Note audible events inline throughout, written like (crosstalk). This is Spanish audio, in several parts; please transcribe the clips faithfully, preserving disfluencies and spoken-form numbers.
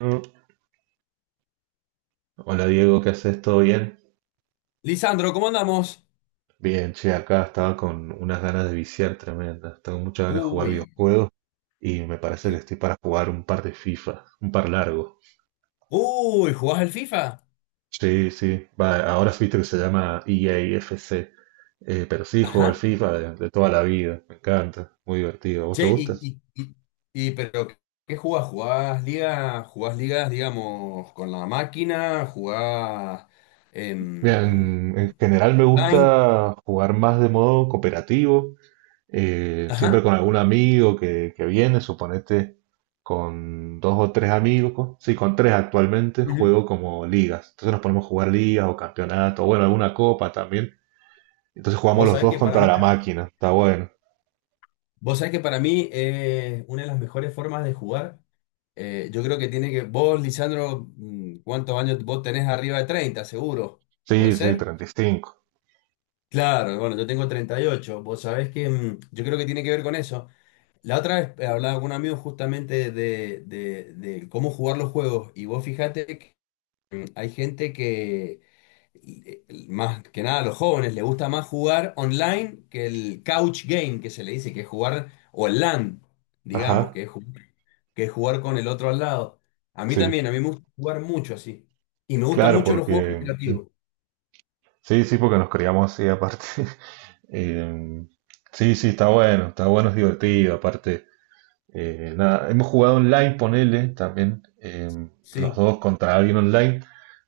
Mm. Hola Diego, ¿qué haces? ¿Todo bien? Lisandro, ¿cómo andamos? Bien, che, acá estaba con unas ganas de viciar tremendas. Tengo muchas ganas de jugar Uy, videojuegos y me parece que qué- estoy para jugar un par de FIFA, un par largo. Uy, ¿jugás al FIFA? Sí, sí, va, ahora viste que se llama E A F C, eh, pero sí, juego al Ajá. FIFA de, de toda la vida, me encanta, muy divertido. ¿A ¿Vos Che, te gusta? y, y, y, y, pero ¿qué jugás? ¿Jugás ligas? ¿Jugás ligas, digamos, con la máquina? ¿Jugás Mira, en en, en general me online? gusta jugar más de modo cooperativo, eh, siempre Ajá. con algún amigo que, que viene, suponete con dos o tres amigos, sí, con tres actualmente Ujú. juego como ligas, entonces nos ponemos a jugar ligas o campeonatos, bueno, alguna copa también, entonces jugamos Vos los sabés dos que para contra mí, la máquina, está bueno. vos sabés que para mí eh, una de las mejores formas de jugar, eh, yo creo que tiene que, vos, Lisandro, mm, ¿cuántos años vos tenés arriba de treinta, seguro? Sí, ¿Puede sí, ser? treinta y cinco. Claro, bueno, yo tengo treinta y ocho. Vos sabés que mm, yo creo que tiene que ver con eso. La otra vez eh, hablaba con un amigo justamente de, de- de cómo jugar los juegos y vos fijate que mm, hay gente que, eh, más que nada a los jóvenes, le gusta más jugar online que el couch game que se le dice, que es jugar, o el LAN, digamos, Ajá, que es, ju- que es jugar con el otro al lado. A mí sí, también, a mí me gusta jugar mucho así. Y me gustan claro, mucho los juegos porque... mm, cooperativos. sí, sí, porque nos criamos así aparte. (laughs) Em, sí, sí, está bueno, está bueno, es divertido, aparte. Eh, nada, hemos jugado online, ponele, también, eh, los Sí. dos contra alguien online,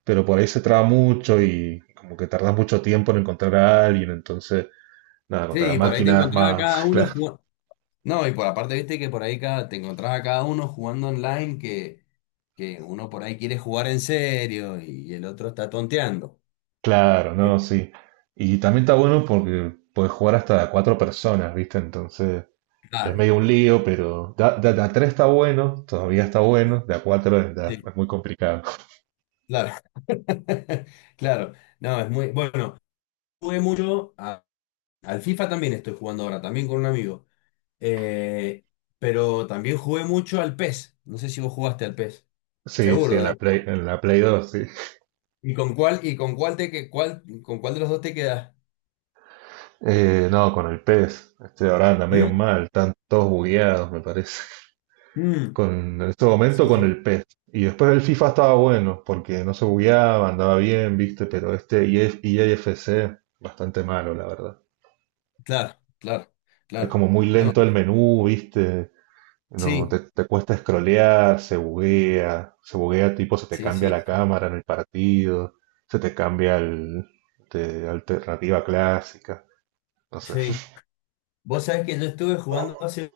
pero por ahí se traba mucho y como que tardas mucho tiempo en encontrar a alguien, entonces, nada, contra la Sí, por ahí te máquina es encontraba más, cada (laughs) uno. cla- No, y por aparte, viste que por ahí cada, te encontrás a cada uno jugando online que, que uno por ahí quiere jugar en serio y el otro está tonteando. claro, Eh, ¿no? Sí. Y también está bueno porque puedes jugar hasta cuatro personas, ¿viste? Entonces, es Claro, medio un lío, pero de, a- de a- de a tres está bueno, todavía está bueno, de a cuatro es, de a- sí, es muy complicado. (laughs) claro. (laughs) Claro, no, es muy bueno. Jugué mucho a- al FIFA también estoy jugando ahora, también con un amigo. Eh, pero también jugué mucho al PES. No sé si vos jugaste al PES. Sí, sí, Seguro, en a la ver. Play, en la Play dos. ¿Y con cuál, y con cuál te que cuál, con cuál de los dos te quedas? Eh, no, con el PES. Este ahora anda medio ¿Mm? mal, están todos bugueados, me parece. Mm. Con, en este momento Sí, con sí. el PES. Y después el FIFA estaba bueno, porque no se bugueaba, andaba bien, viste, pero este E F E A F C, bastante malo, la verdad. Claro, claro, Es claro. como muy lento el menú, viste. No, Sí, te, te cuesta scrollear, se buguea, se buguea, tipo se te sí, cambia sí, la cámara en el partido, se te cambia el, de alternativa clásica, no sé. sí. (laughs) Vos sabés que yo estuve jugando hace,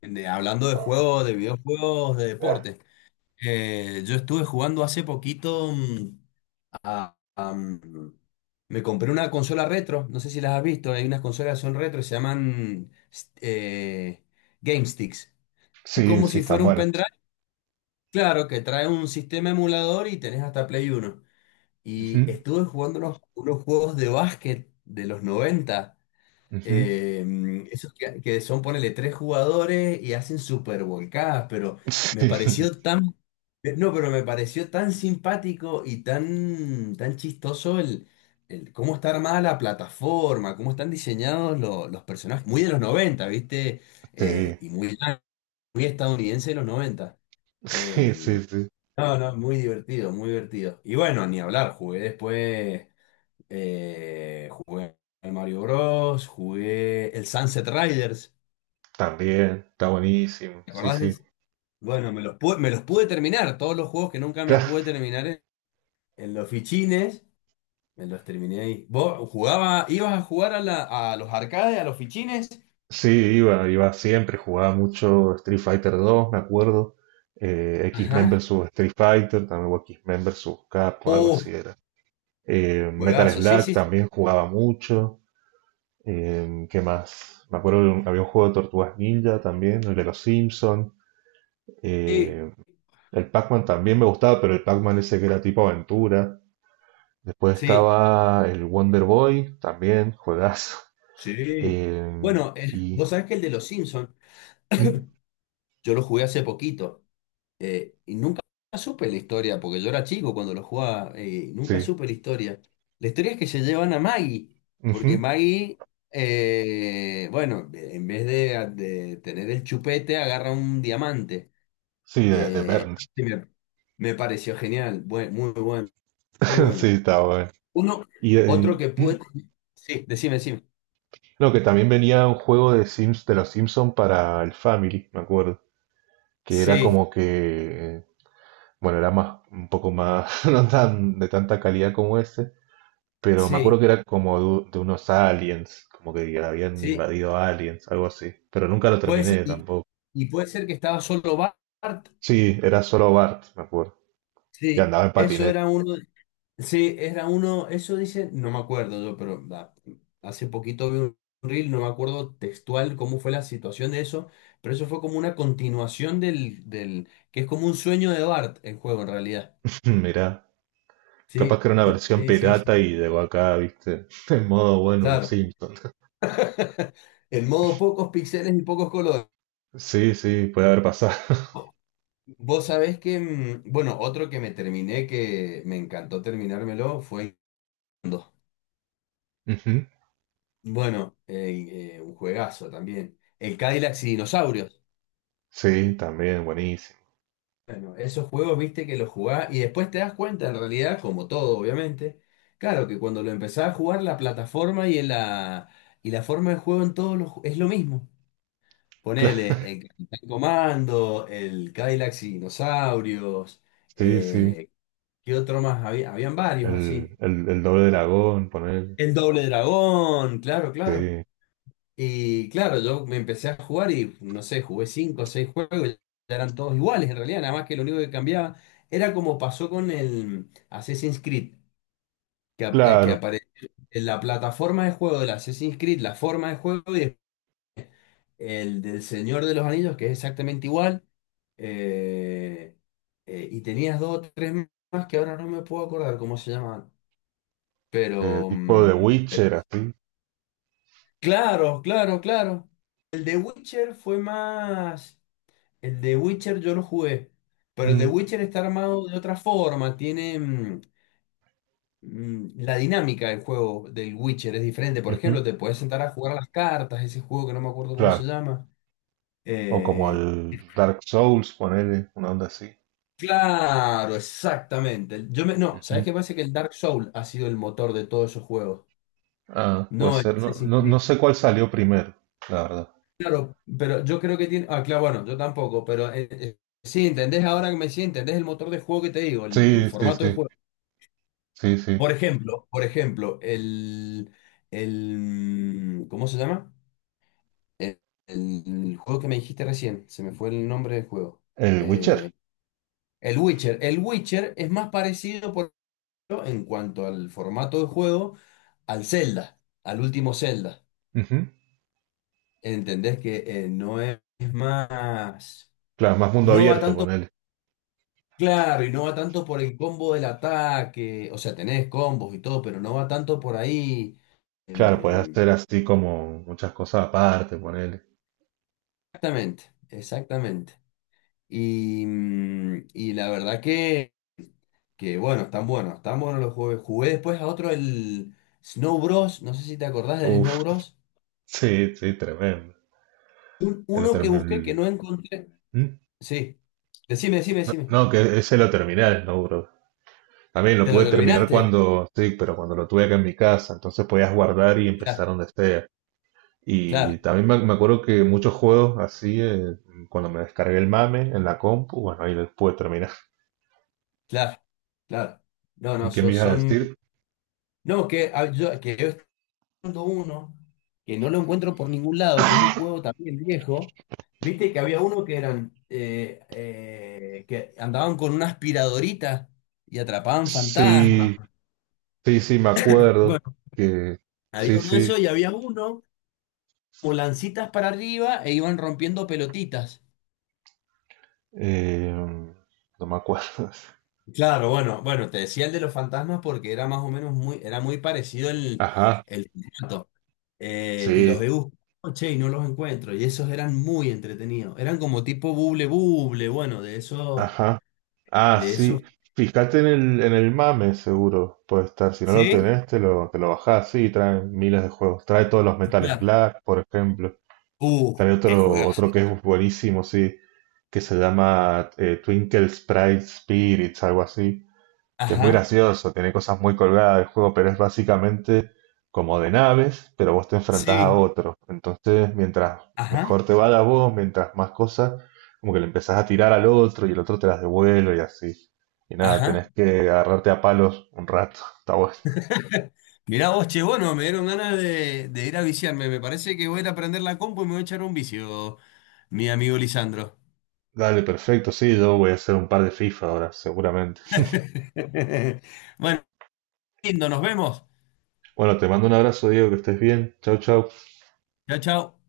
de- hablando de juegos, de videojuegos, de deporte. Eh, yo estuve jugando hace poquito mm, a, a, mm, me compré una consola retro, no sé si las has visto, hay unas consolas que son retro, se llaman s- eh, Game Sticks. Es Sí, como sí, si están fuera un buenas. pendrive, claro, que trae un sistema emulador y tenés hasta Play Uno. Y estuve jugando unos, unos juegos de básquet de los noventa. Ujú. Eh, esos que, que son, ponele, tres jugadores y hacen super volcadas, pero me (laughs) Sí, pareció tan. eh, No, pero me pareció tan simpático y tan, tan chistoso el, el cómo está armada la plataforma, cómo están diseñados lo- los personajes, muy de los noventa, ¿viste? Eh, y muy, muy estadounidense de los noventa. Eh, sí, sí, sí, sí. no, no, muy divertido, muy divertido. Y bueno, ni hablar, jugué después. Eh, jugué el Mario Bros, jugué el Sunset Riders, También, está buenísimo. ¿te Sí, acordás de sí. ese? Bueno, me los pude, me los pude terminar, todos los juegos que nunca me pude Claro, terminar en, en, los fichines, me los terminé ahí. ¿Vos jugaba, ibas a jugar a, la- a los arcades, a los fichines? sí, iba, iba siempre, jugaba mucho Street Fighter dos, me acuerdo. Eh, X-Men Ajá. versus Street Fighter, también, o X-Men versus Capcom, algo así Oh, era. Eh, Metal juegazo, sí, Slug sí, también jugaba mucho. Eh, ¿qué más? Me acuerdo de un- había un juego de Tortugas Ninja también, el de los Simpsons. sí, Eh, el Pac-Man también me gustaba, pero el Pac-Man ese que era tipo aventura. Después sí, estaba el Wonder Boy, también, juegazo. sí. Eh, Bueno, eh, y vos sabés que el de los Simpsons, mm, yo lo jugué hace poquito. Eh, y nunca supe la historia, porque yo era chico cuando lo jugaba, eh, nunca sí, supe la historia. La historia es que se llevan a Maggie, porque ujú, Maggie, eh, bueno, en vez de, de tener el chupete, agarra un diamante. sí, de, de Eh, Burns, y me, me pareció genial, bue- muy bueno, muy (laughs) sí, bueno. estaba bueno. Uno, Y otro eh, que mm, pude... Sí, decime, decime. no, que también venía un juego de Sims, de los Simpsons para el Family, me acuerdo, que era Sí, como que, eh, bueno, era más, un poco más, (laughs) no tan de tanta calidad como ese, pero me acuerdo sí, que era como de, de unos aliens, como que habían sí. invadido aliens, algo así, pero nunca lo Puede ser, terminé y, tampoco. y puede ser que estaba solo Bart. Sí, era solo Bart, me acuerdo. Y Sí, andaba en eso patinete. era uno. Sí, era uno, eso dice, no me acuerdo yo, pero da, hace poquito vi un reel, no me acuerdo textual cómo fue la situación de eso, pero eso fue como una continuación del, del, que es como un sueño de Bart el juego en realidad. (laughs) Mirá, Sí, capaz que era una sí, versión sí, sí, sí, pirata y llegó acá, viste, (laughs) en modo bueno, los claro. Simpsons. (laughs) (laughs) El modo pocos píxeles y pocos colores. Sí, sí, puede haber pasado. Vos sabés que, mm, bueno, otro que me terminé, que me encantó terminármelo, fue... Inndo. (laughs) Ujú. Bueno, eh, eh, un juegazo también. El Cadillac y dinosaurios. Sí, también, buenísimo. (laughs) Bueno, esos juegos, viste que los jugás y después te das cuenta, en realidad, como todo, obviamente, claro que cuando lo empezás a jugar, la plataforma y, la, y la forma de juego en todos los ju- es lo mismo. Claro, Ponele el Capitán Comando, el Cadillac y Dinosaurios, sí, sí. eh, ¿qué otro más había? Habían varios así. El, el, el doble dragón, poner. El Doble Dragón, claro, claro. Sí, Y claro, yo me empecé a jugar y no sé, jugué cinco o seis juegos, ya eran todos iguales en realidad, nada más que lo único que cambiaba era como pasó con el Assassin's Creed, que, ap- eh, que claro. apareció en la plataforma de juego del Assassin's Creed, la forma de juego y el del Señor de los Anillos, que es exactamente igual. eh, eh, y tenías dos o tres más que ahora no me puedo acordar cómo se llamaban. eh, Pero, Tipo de mm, pe- Witcher, así. claro, claro, claro. El de Witcher fue más. El de Witcher yo lo jugué, pero el de Mm, Witcher está armado de otra forma, tiene mm, mm, la dinámica del juego del Witcher es diferente. Por ujú, ejemplo, te puedes sentar a jugar a las cartas, ese juego que no me acuerdo cómo claro. se llama. O como Eh, el Dark Souls, poner una onda así. claro, exactamente. Yo me, no, ¿sabes Ujú. qué pasa? Que el Dark Souls ha sido el motor de todos esos juegos. Ah, puede No el ser. No, Assassin's no, Creed. no sé cuál salió primero, la verdad. Claro, pero yo creo que tiene. Ah, claro, bueno, yo tampoco, pero eh, eh, sí, entendés ahora que me sí, entendés el motor de juego que te digo, el el Sí, sí, formato de sí. juego. Sí, sí. Por ejemplo, por ejemplo, el, el, mm, ¿cómo se llama? El, el juego que me dijiste recién, se me fue el nombre del juego. El Witcher. Eh, el Witcher. El Witcher es más parecido, por ejemplo, en cuanto al formato de juego, al Zelda, al último Zelda. Ujú. ¿Entendés que eh, no es más, Claro, más mundo no va abierto, tanto, ponele. claro, y no va tanto por el combo del ataque, o sea, tenés combos y todo, pero no va tanto por ahí. Claro, puedes em, hacer así como muchas cosas aparte, ponele. Exactamente, exactamente. Y, mm, y la verdad que, que bueno, están buenos, están buenos los juegos. Jugué después a otro, el Snow Bros. No sé si te acordás del Uf, Snow Bros. sí, sí, tremendo. Un- lo Uno otro. que busqué que no encontré. Mm. Sí, decime, decime, No, decime. no, que ese lo terminé, el Snowbrook. También lo ¿Te lo pude terminar terminaste? cuando, sí, pero cuando lo tuve acá en mi casa, entonces podías guardar y Claro, empezar donde sea. Y claro, también me, me acuerdo que muchos juegos así, eh, cuando me descargué el mame en la compu, bueno, ahí los pude terminar. claro, claro. No, no, ¿Qué so- me ibas a son... decir? No, que, ah, yo, que uno que no lo encuentro por ningún lado, que es un juego también viejo. Viste que había uno que eran eh, eh, que andaban con una aspiradorita y atrapaban fantasmas. Sí, sí, sí, me acuerdo Bueno, que había sí, uno de sí, esos y había uno con lancitas para arriba e iban rompiendo pelotitas. eh, no me acuerdo. (laughs) Claro, bueno, bueno, te decía el de los fantasmas porque era más o menos muy, era muy parecido el, Ajá, el formato. Eh, y sí, los he buscado, che, y no los encuentro. Y esos eran muy entretenidos. Eran como tipo buble buble, bueno, de esos, ajá. Ah, de esos. sí, fíjate en el, en el MAME, seguro puede estar. Si no lo ¿Sí? tenés, te lo, te lo bajás. Sí, trae miles de juegos. Trae todos los Metales Claro. Black, por ejemplo. Uh, Trae qué otro, juegazo. otro que es buenísimo, sí, que se llama eh, Twinkle Sprite Spirits, algo así. Que es muy Ajá. gracioso, tiene cosas muy colgadas el juego, pero es básicamente como de naves, pero vos te enfrentás a Sí. otros. Entonces, mientras Ajá. mejor te vaya vos, mientras más cosas, como que le empezás a tirar al otro y el otro te las devuelve y así. Y nada, Ajá. tenés que agarrarte a palos un rato. (laughs) Está bueno. Mirá vos, che, bueno, me dieron ganas de, de ir a viciarme. Me parece que voy a ir a prender la compu y me voy a echar un vicio, mi amigo Lisandro. Dale, perfecto, sí, yo voy a hacer un par de FIFA ahora, seguramente. (laughs) Bueno, lindo, nos vemos. Bueno, te mando un abrazo, Diego, que estés bien. Chau, chau. Chao, chao.